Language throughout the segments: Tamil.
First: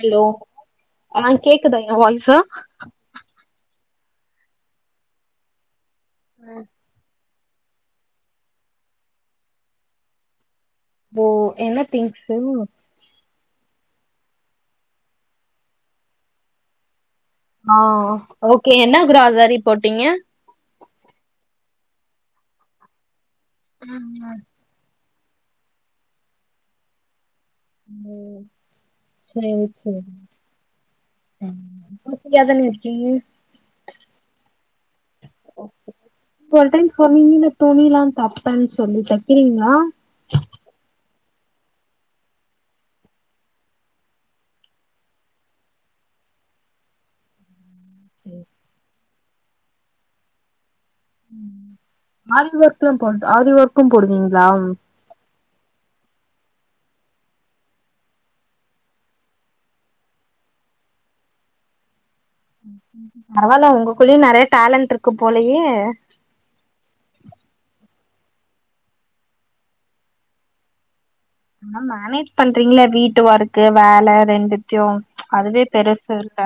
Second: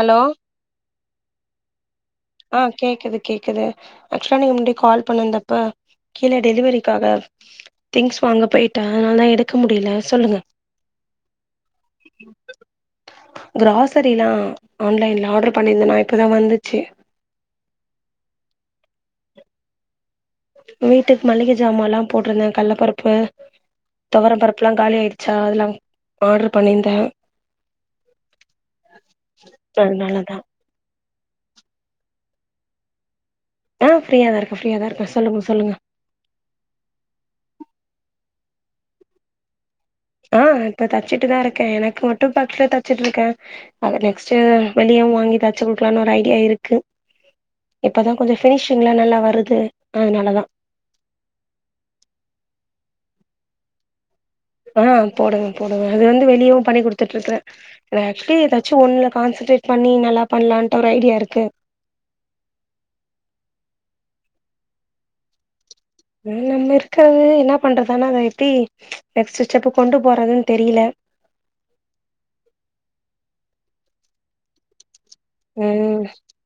ஹலோ ஆ கேக் க்கு [unintelligible] ஆ கேக்குது கேக்குது ஆக்சுவலா நீங்க முந்தி கால் பண்ணிருந்தப்ப கீழ டெலிவரிக்காக திங்ஸ் வாங்க போயிட்டே அதனாலதா எடுக்க முடியல சொல்லுங்க ஓ என்ன திங்ஸு க்ராசரிலா ஆன்லைன்ல ஆர்டர் பண்ணிருந்தனா இப்பதா வந்துச்சு ஆ ஓ ஓகே என்ன க்ராசரி போட்டீங்க வீட்டுக்கு மளிகை ஜாமான்லா போட்ருந்தே கள்ளபருப்பு [inaudible] துவரம் பருப்புலா காலி ஆயிரு சா அதெல்லா ஆர்டர் பண்ணிருந்தே ஓ செரி செரி அதனாலதா [unintelligible] ஃப்ரீயாதான இருக்கீங்க ஆ ஃப்ரீயா தா இருக்கே ஃப்ரீயா தா இருக்கே சொல்லுங்க சொல்லுங்க போன டைம் சொன்னீங்கன்னு துணியெல்லா தச் ஃப்ரண்ட்ஸ் சொல்லி தக்கிறீங்களா ஆ இப்ப தச்சுட்டுதா இருக்கே எனக்கு மட்டு [unintelligible] தச்சுட்டு இருக்கே அத நெக்ஸ்ட்உ வெளியவு வாங்கி தச்சி குடுக்கலான்னு ஒரு ஐடியா இருக்கு இப்பதா கொஞ்ச ஃபினிஷிங்ளா நல்லா வர் ருது அதனாலதா ம் ஆரி ஒர்க்கெல்லா போட் ஆரி ஒர்க்கும் போடுவிங் ஆ போடுவே போடுவே அது ரெண்டு வேலயு பண்ணி குடுத்துட்ருக்கற இதுல ஆக்சுவலி ஏதாச்சு ஒண்ணுல கான்சன்ட்ரேட் பண்ணி நல்லா பண்லான்ட்டு ஒரு ஐடியா இருக்கு ம் ம் பரவால்ல உங்கக்குள்ளயு நெறைய டேலண்ட் இருக்கு போலயே ம் நம்ம இருக்கவே என்னா பண்றது ஆனா இத எப்டி நெக்ஸ்ட் ஸ்டெப் கொண்டு போறதுன்னு தெரியல ஆனா மேனேஜ் பண்றீங்களே வீட்டு ஒர்க் வேல ரெண்டுத்தையு அதுவே ம் பெருசு இல்ல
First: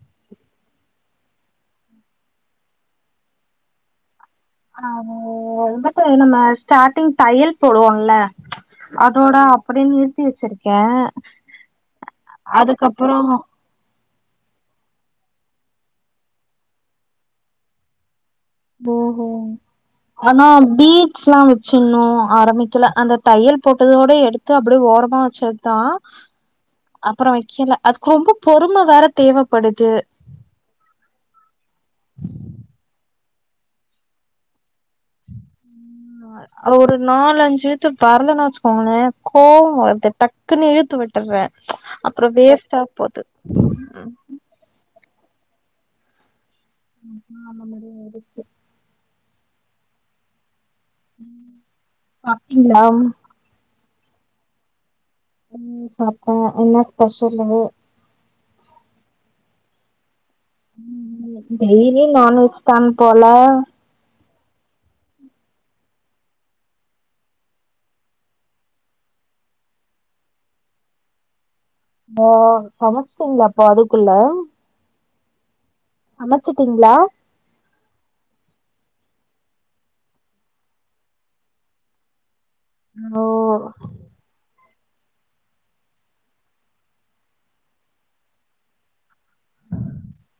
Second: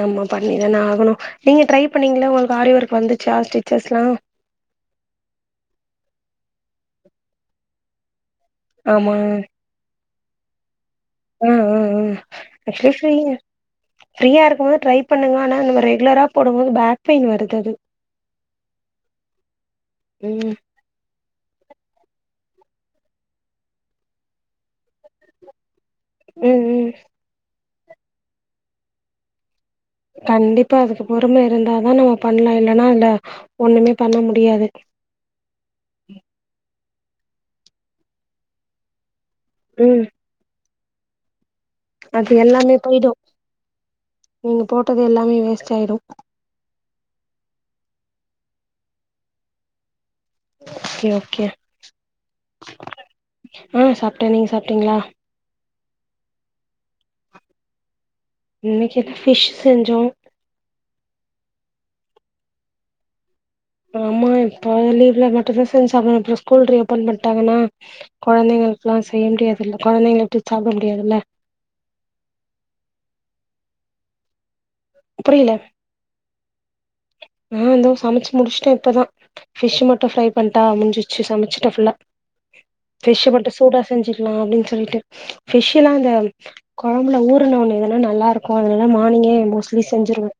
ஆமா பண்ணிதான ஆகணு நீங்க ட்ரை பண்ணீங்களா உங்களுக்கு ஆரி ஒர்க் வந்துச்சா ஸ்டிச்சஸ்லா ஆனா அது இதுக்கு நம்ம ஸ்டார்டிங் தையல் போடுவோம்ல ஆமா அதோட அப்டினு தச்சி வச்சிருக்கே ஆ ஆ ஆ ஆக்சுவலி அதுக்கப்புறோ செய்ங்க ஃப்ரீயா இருக்கும்போது ட்ரை பண்ணுங்க ஆனா நம்ம ரெகுலரா போடும் போது பேக் பெயின் வருது அது ஓஹோ ஆனா ம் பீச் ல்லா வச்சிடணு ஆரம்பிக்கல அந்த தையல் போட்டதோடே எடுத்து அப்டியே ஓரமா வச்சதுதா ம் ம் அப்பறோ வைக்கல அதுக்கு ரொம்ப பொறும வேற தேவப் கண்டிப்பா அதுக்கு பொறுமை இருந்தாதா நம்ம பண்லா இல்லான இல்ல ஒண்ணுமே பண்ண முடியாது ம் அது ஒரு நாலு அஞ்சு [unintelligible] பரலன்னு வச்சுக்கோங்களே கோவோ ம் வருது டக்குனு இந் ட்டு விட்டர்றே அது எல்லாமே போயிடு நீங்க போட்டது எல்லாமே வேஸ்டாயிடு [unintelligible] அந்த மாரியு இருக்கு ஓகே ஓகே ம் சாப்டிங்களா ம் சாப்ட்டேன் நீங்க சாப்டிங்களா ம் சாப்டோ என்ன ஸ்பெஷலு இன்னைக்கி ஃபிஷ் செஞ்சோ ம் ம் டெய்லி நான்வெஜ்தா போல ஆமா இப்போ லீவ்ல மட்டும்தா செஞ்சு சாப்ட முடியு அப்றோ ஸ்கூல் ரீ-ஒபன் பண்ணிட்டாங்கன்னா கொழந்தைகளுக்கெல்லா செய்ய முடியாதுல்ல கொழந்தைகள விட்டு சாபபிட முடியாதுல்ல ஓ சமைச்சிட்டீங்களா அப்ப அதுக்குள்ள புரியல சமைச்சிட்டீங்களா நா இதோ சமைச்சு முடிச்சுட்டே இப்பதா ஃபிஷ் மட்டு ஃப்ரை பண்ணிட்டா முடிஞ்சிச்சு சமைச்சுட்டே ஃபுல்லா ஓ ஃபிஷ் மட்டு சூடா செஞ்சசுக்கலா அப்டின்னு சொல் சொல்லிட்டு பிஷ்லா அந்த கொழம்புல ஊருனவுட்னேதா நல்லா இருக்கும் அதனால மார்னிங்கே முடிச்சிட்டு த்ரி செஞ்சிருவே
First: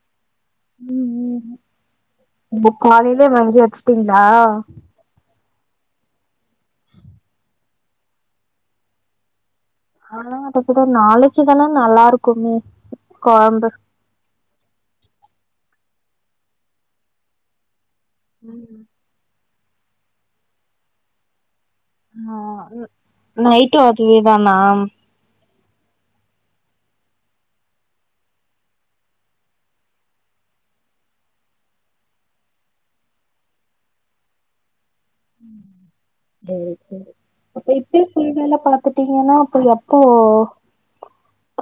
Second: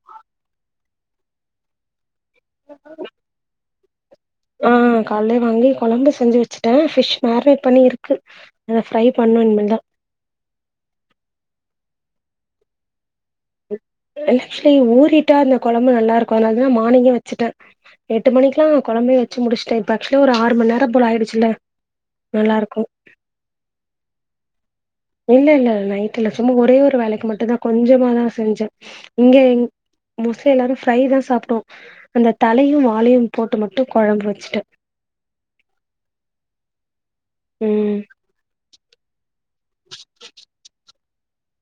புக் வாளில வாங்கியாச்சு க்கீங்களா? ஆ கால்லே வாங்கி கொழம்பு செஞ்சு வச்சுட்டேன் பிஷ் மேரினேட் பண்ணி இருக்கு அத ஃபிரை பண்ணணு இனிமேல்தா ஆனா அத கூட நாளைக்கி இதெல்லா நல்லா இருக்குமே கொழம்பு [inaudible] ஆக்சுவலி ஊறி ட்டா இந்த கொழம்பு நல்லா இருக்கும் அதனாலதா நான் மானிங்கே வச்சுட்டேன் எட்டு மணிக்கல்லா கொழம்பு வச்சு முடிச்சுட்டே இப்ப ஆக்சுவலி ஒரு ஆறு மணி நேரோ போல ஆகிடுச்சல்ல ஆ நைட்டு அகேதா நாம் இல்ல இல்ல நைட் இல்ல சும்மா ஒரே ஒரு வேளைக்கி மட்டும்தா கொஞ்சமாதா செஞ்சே. இங்க மோஸ்ட்லி எல்லாரு ஃப்ரைதா சாப்ட்டோம் அந்த தலையும் வாலையும் போட்டு மட்டு கொழம்பு வச்சுட்டோ ம் ம் டைரக்டு அப்ப ம் இப்பய சீன் எல்லா பாத்துட்டீங்கன்னா அப்ப எப்போ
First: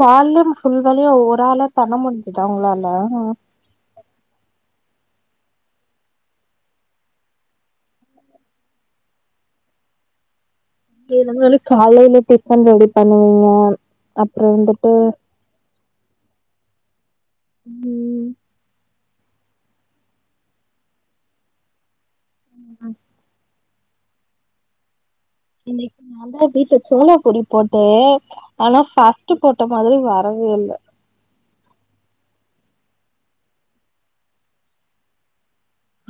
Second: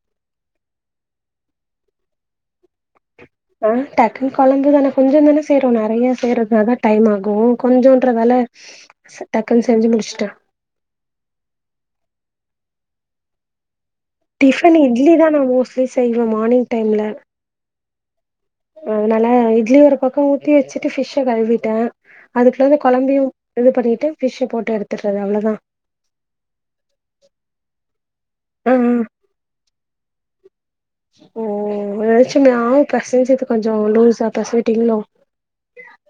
கால்ல இருந்து ஃபுல்வேலையு அவங்க ஒரு ஆளா பண்ண முடிஞ்சுதா அவங்களால ஆ டக்குன்னு கொழம்புகள கொஞ்சம்தான செய்றோம் நெறைய செய்றதுனாதா டைம் ஆகு கொஞ்சன்றதால டக்குன்னு செஞ்சு முடிச்சுட்டேன் [unintelligible] காலையல டிஃபன் ரெடி பண்ணுவீங்க அப்புறோ டிஃபன் வந்துட்டு இட்லிதா நா மோஸ்ட்லி செய்வே மார்னிங் டைம்ல ம் அதனால இட்லி ஒரு பக்கோ ஊத்தி வச்சுட்டு ஃபிஷ்ஷ கழுவிட்டே அதுக்குள்ள இந்த கொழந்தையு இது பண்ணிட்டு பிஷ்ஷு போட்டு எடுத்துரு. இன்னைக்கி நான்தா வீட்ல சோளாப்பூரி போட்டே ஆ ஆ ஆனா ஃபஸ்ட்டு போட்ட மாதிரி வரவே இல்ல ஓ [unintelligible] பெசஞ்சுது கொஞ்சோ லூஸா பெசஞ்சிட்டீங்களோ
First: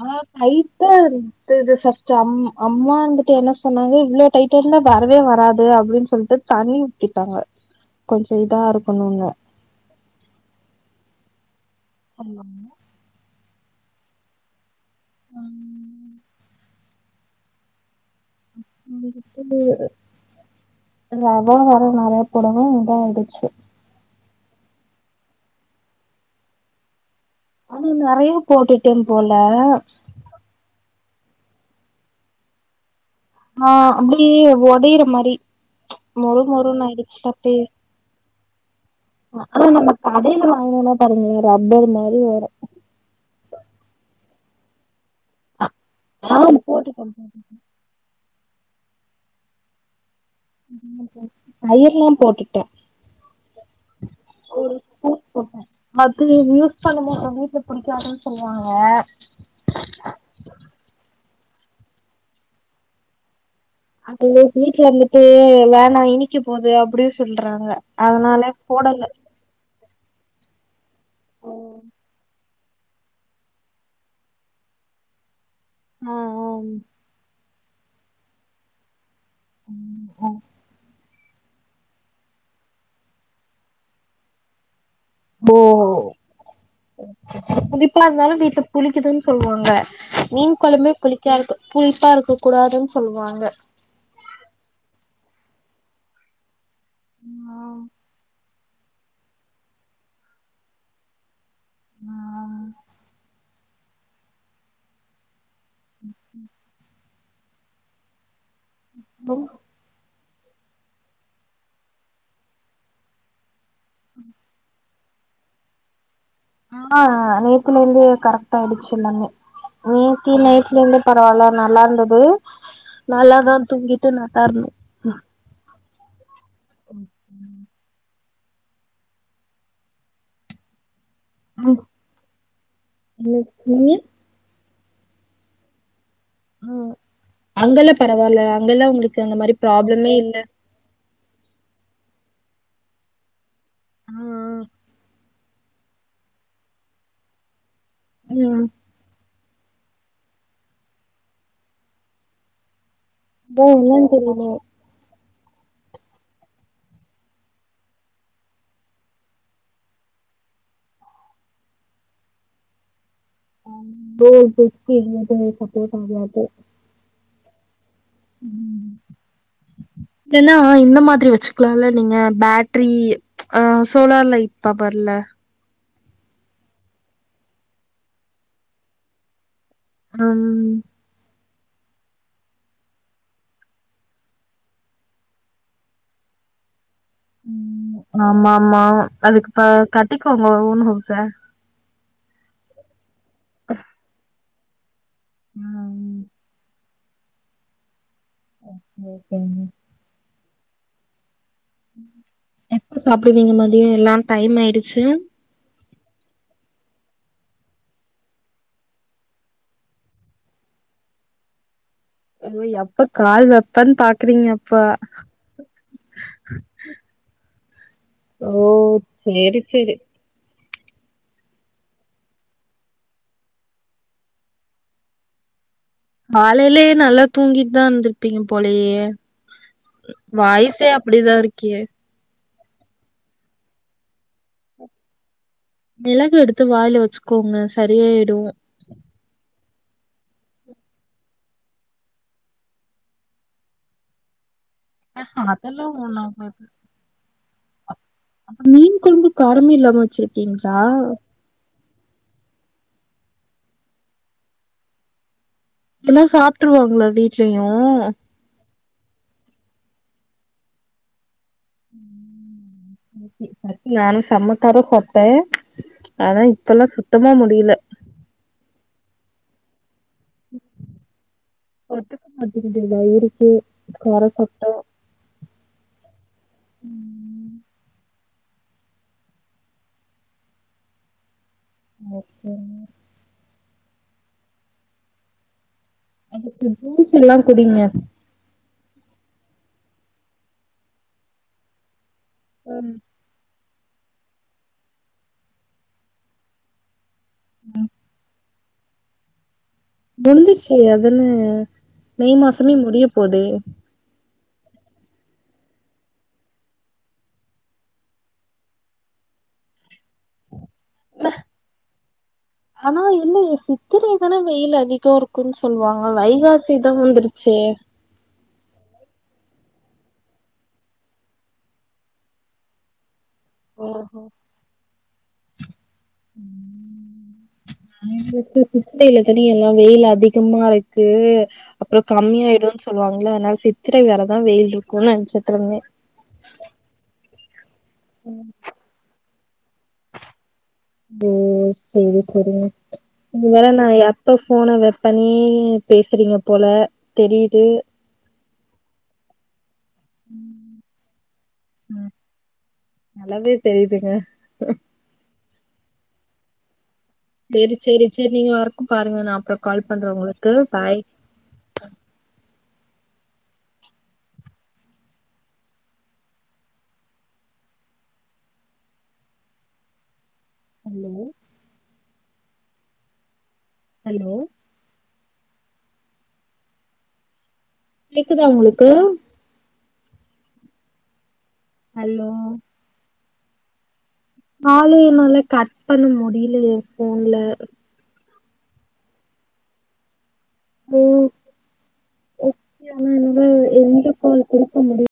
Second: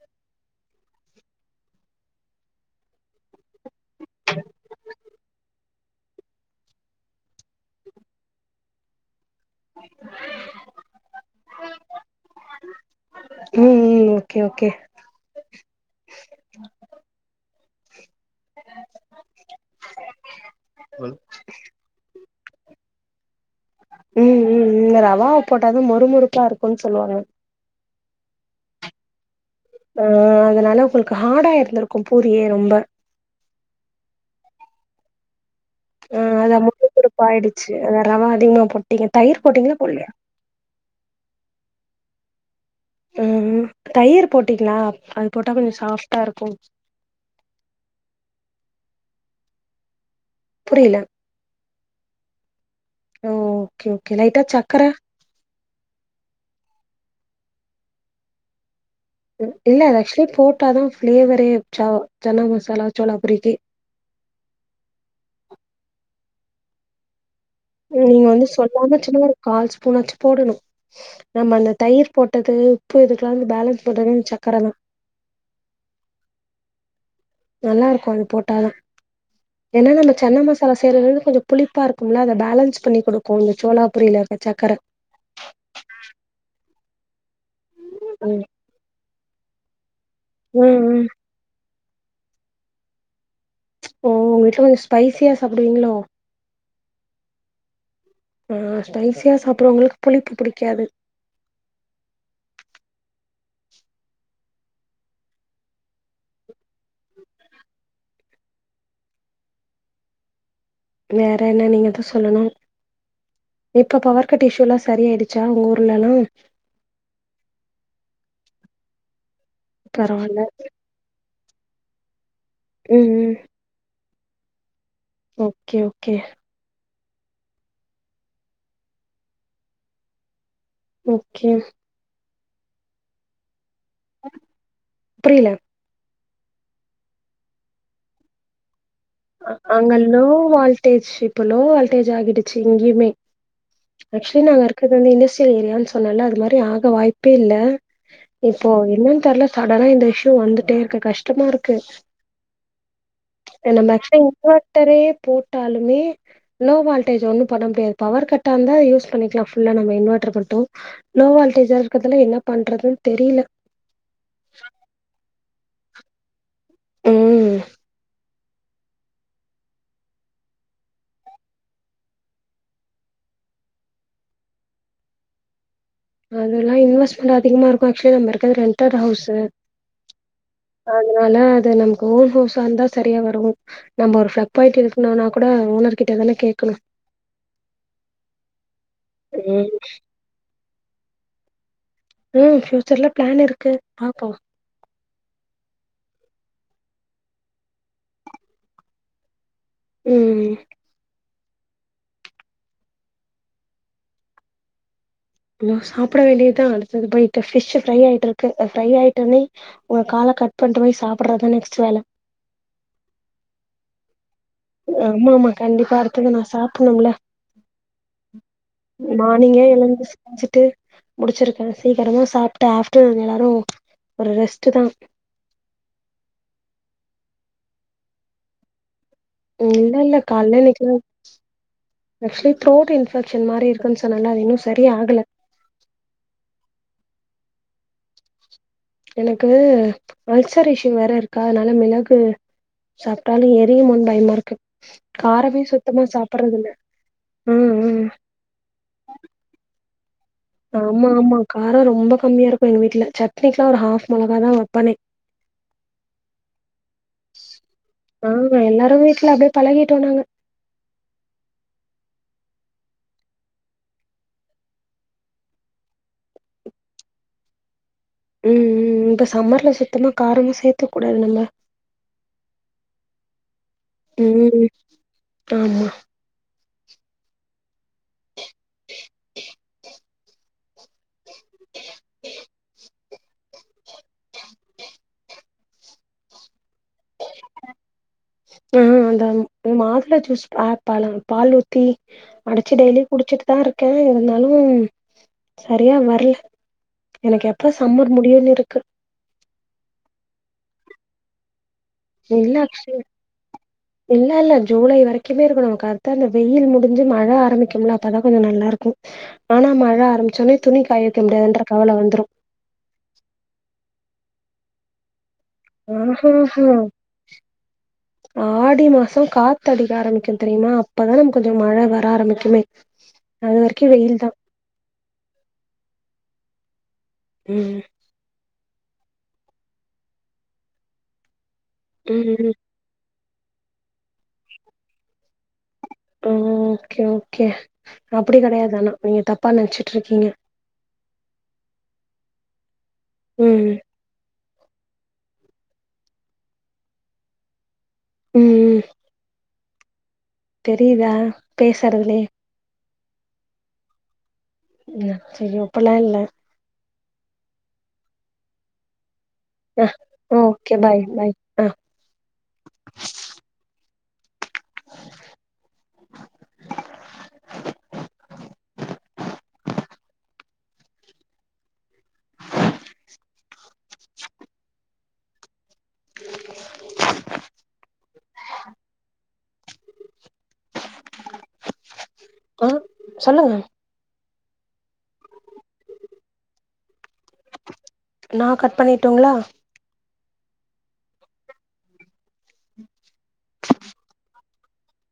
ஆ டைட்டா இருந்துது ஃபர்ஸ்ட் அம் அம்மா இருந்துட்டு என்ன ஸ் சொன்னாங்க இவ்ளோ டைட்டால்லா வரவே வராது இது அப்டின்னு சொல்லிட்டு தண்ணி ஊத்திட்டாங்க கொஞ்ச இதா இருக்கணுன்னு [inaudible] ஆமா ஆமா ம் ம் ஓகே- ஓகே ஆ [inaudible] ரவ வேற நெறையா போடவு இதாயிடுச்சு ம் ம் ம் ரவாவ போட்டாதா மொறுமொறுப்பா இருக்கும்னு சொல்வாங்க ஆனா நெறைய போட்டுட்டே போல் ஆ அதனால [unintelligible] ஹார்டா இருந்துருக்கும் பூரியே ரொம்ப ஆ அப்டி ஒடையற மாரி ஆ மொறு அதா மொறுன்னு மொறுமொறுப்பா ஆயிடுச்சு ரவ அதிகமா போட்டீங்க ஆ தயிர் ஆனா போட்டீங்களா நம்ம போட்லயா கடைல வாங்குனா பாருங்க ரப்பர் மாரி வரு ம் ம் தயிர் போட்டீங்களா அது போட்டா கொஞ்ச சாஃப்டா ஆ இருக்கும் போட்டுட்டே புரியல [inaudible] தயிர்லா போட்டுட்டே ஓ ஓகே ஓகே லைட்டா ஒரு சக்கர ஸ்பூன் போட்டே மத்தது யூஸ் பண்ண மாட்ட வீட்ல புடிக்காதுன்னு சொல்வாங்க அ இல்ல அது ஆக்சுவலி போட்டாதா ஃபிளேவரே ச சன்னா மசாலா சோளாபூரிக்கி அது வீட்ல இருந்துட்டு வேணா இனிக்கப் போது அப்டி சொல்றாங்க நீங்க வந்து அதனால சொல்லாம போடல சும்மா ஒரு கால் ஸ்பூனாச்சு போடணு நம்ம அந்த தயிர் போட்டது இப்போ இதுக்கெல்லா வந்து பேலன்ஸ் பன்றது இந்த சக்கரதா ஆ ஆ ம் நல்லா இருக்கும் அது போட்டாதா ஏன்னா நம்ம ஆ சன்ன மசாலா செய்ரது கொஞ்ச புளிப்பா இருக்கும்ல அத பேலன்ஸ் பண்ணி குடுக்கு இந்த சோளாபூரில இருக்க சக்கர ஓ ம் புளிப்பா இருந்தாலு ம் வீட்ல புளிக்குதுனு சொல்வாங்க மீன் ம் கொழம்பே ம் புளிக்கா இருக்கு புளிப்பா இருக்க கூடாதுன்னு சொல்வாங்க ஓ உங்க வீட்லல்லா ஸ்பைசியா சாப்டுவீங்களோ ஆமா ஆ ஸ்பைசியா சாப்டுறவங்களுக்கு புளிப்பு புடிக்காது ஆ ம் ம் மம் வேற என்ன நீங்கதான் சொல்லணும் இப்ப பவர் கட் இஷ்யூலாஸ் சரிய ஆயிடுச்சா உங்க ஊர்லலாம் ஆஹ் நேத்தில இருந்து கரெக்டா ஆயிடுச்சுல்லாமே நேத்தி பரவால்ல நைட்ல இருந்து பா வல நல்லா இருந்தது நல்லதா தூங்கி [unintelligible] ஓக்கே கே ஹ ஓக்கே உ நீ புரில ஆஹ அங்கெல்ல பரவால்ல அங்கல்லா உங்களுக்கு அந்த மாரி அங்க அங்க ப்ராப்ளமே லோ இல்ல வால்டேஜ் இப்ப லோ வால்டேஜ் ஆகிடு சிங்கிமே ஆ ஆக்சுலி நாங்க இருக்குறது வந்து [unintelligible] ஏரியான்னு சொன்ன அது மாதிரி ஆக வாய்ப்பே இல்லை இப்போ அதா என்னன் தெரில சடனா இந்த இஷ்யூ வந்துட்டே இருக்கு கஷ்டமா இருக்கு [unintelligible] ஓட்டரே போட்டாலுமே லோ வால்டேஜ் ஒண்ணும் பண்ண முடியாது பவர் கட்டா இருந்தா யூஸ் பண்ணிக்கலாம் நம இன்வர்ட்டர மட்டும் லோ வால்டேஜா இருக்கிறதுல என்ன பண்றது [unintelligible] அப்போ [unintelligible] உம் இதெல்லாம் இந்த மாதிரி வச்சுக்கலாம்ல நீங்க பேட்டரி அஹ் சோலார் லைட் பவர்ல அதெல்லாம் இன்வெஸ்ட்மெண்ட் அதிகமா இருக்கும் ஆக்சுவலி நம்ம இருக்க ரெண்ட்டர் ஹவுஸ் ம் அதனால அது நமக்கு ஓன் ஹவுசா இருந்தா சரியா வரும் நம்ம ஒரு பிளக் பாயிட்டு இருக்கனோனா கூட ஓனர் கிட்டதானே கேட்கணும் ம் ஆமா ஆமா அதுக்குப்ப கட்டிக்ககோங்க ஒஊண்ணு ஆ ச ம் ஃபியூச்சர்ல பிளான் இருக்கு பாப்போ ஆ ம் ஆ ஓகேங்க ம் ம் எப்ப சாப்டுவீங்க மதியோ எல்லா டைம் ஆயிடுச்சு அ சாப்ட வேண்டியதுதா அடுத்தது போயிட்டு ஃபிஷ் ஃப்ரை ஆயிட்ருக்கு அது ஃப்ரை ஆயிட்டயுடனே உங்க கால கட் பண்ட்டு போய் சாப்டறதுதா நெக்ஸ்ட் வேல ஐயோ எப்ப கால் வப்பன்னு பா ஆமா-ஆமா கண்டிப்பா அடுத்தது நான் சாப்புட்ணும்ல ஓ சேரி மார்னிங்கே சேரி எழுந்து செஞ்சுட்டு முடிச்சிருக்கே சீக்கிரமா சாப்ட்டு ஆஃப்டர்நூன் எல்லாரு ஒரு ரெஸ்ட்டுதா காலையிலயே நல்லா தூங்கிட்டுதா இருந்திருப்பீங்க போலயே இல்ல இல்ல கால்ல இன்னைக்கு வாய்ஸே அப்டிதா இருக்கே ஆக்சுவலி த்ரோட் இன்ஃபெக்ஷன் மாரி இருக்குன்னு சொன்னேன்ல அது இன்னு சரி ஆகல மிளகு எடுத்து வாயில வச்சுக்கோங்க சரியாயிடு எனக்கு அல்சரேஷன் வேற இருக்கா அதனால மிளகு சாப்ட்டாலு எரியுமோன்னு பயமா இருக்கு ஆ காரமே அதெல்லா சுத்தமா ஒண்ணு சாப்ட்றது ஆகாது இல்ல ம் அப் ம் அப்ப மீன் கொழம்பு காரமே இல்லாம வச்சிருக்கீங்களா ஆமா-ஆமா காரோ ரொம்ப கம்மியா இருக்கும் எங்க வீட்ல சட்னிக்கு எல்லா ஒரு ஹாஃப் மொளகாதா வப்பனே எல்லா சாப்ட்டுருவாங்களா வீட்லயூ எங்க வீட்ல அப்டியே பழகிட்டோ நாங்க ம் ஓகே ஓகே ஃபர்ஸ்ட் நானும் செம காரோ சாப்ட்டே ஆனா இப்ப எல்லா சுத்தமா முடியல ம்-ம் ம் இப்ப சம்மர்ல சுத் த்தமா காரமே சேத்தக் கூடாது நம்ம இல்ல இருக்கு ம் ஆமா ஓகே [inaudible] அதுக்கு ஜூஸ் எல்லா குடிங்க ம் ம் அதா மாதுள ஜூஸ் ஆ பழ பால் ஊத்தி அடைச்சு ம், டெய்லி குடிச்சிட்டுதா இருக் [unintelligible] இருந்தாலு சரியா வரல எனக்கு எப்ப சம்மர் முடியுன்னு இருக் க முட்ஞ்சிருச்சு அதுல மே மாசமே முடியப் போதே இல்ல-இல்ல ஜூலை வரைக்குமே இருக்கும் நமக்கு அதுதா அந்த வெயில் முடிஞ்சு மழை ஆரம்பிக்கும்ல அப்பதா கொஞ்ச நல்லா இருக்கும் ஆனா மழை ஆரம்பிச்சவுட்னே துணி காய வைக்க முடியாதுன்ற கவல வந்ரு [unintelligible] வெயிலு அதிகோ இருக் ஆஹாஹா ஆடி மாசோ காத் த்தடிக்க ஆரம்பிக்கும் தெரியுமா அப்பதா நமக்கு கொஞ்ச மழ வர ஆரம்பிக்குமே அது வரைக்கு வெயில் தா ம் ம் [unintelligible] [unintelligible] எல்லா வெயில் அதிகமா இருக்கு அப்றோ ம் கம்மி ம் ஆயிடுனு சொல்வாங்க [unintelligible] சித்திரை வரதான வெயில் இருக்குன்னு நெனச்சிட்ருந்தே ஆ ஆ ஓகே- ஓகே அப்டி கெடையாது ஆனா நீங்க தப் ப்பா நெனுச்சுட்டு இருக்கீங்க செரிங்க இது வர நா எப் எப்ப ஃபோன வெப்பனே பேசுறீங்க போல தெரியுது ம் ம் தெரியுதா ம் பேசுறதுலயே நல்லாவே தெரியுதுங்க அ சரி ஓக் அப்டில்லா இல்ல செரி- செரி -செரி நீங்க ஒர்க் பாருங்க நா அப்புறோ ஆ கால் பண்றே உங்களுக்கு ஓகே பாய் -பாய் ஆ [unintelligible] ஹலோ [unintelligible] ஹலோ கேக்குதா உங்களுக்கு ஹலோ ஆ சொல்லுங்க கால என்னால கட் பண்ண முடியல ஏன் ஃபோன்ல நா கட் பண்ணிருட்டுங்ளா ம் ஓகே ஆனா என்னால எண்ட் கால் குடுக்க முடி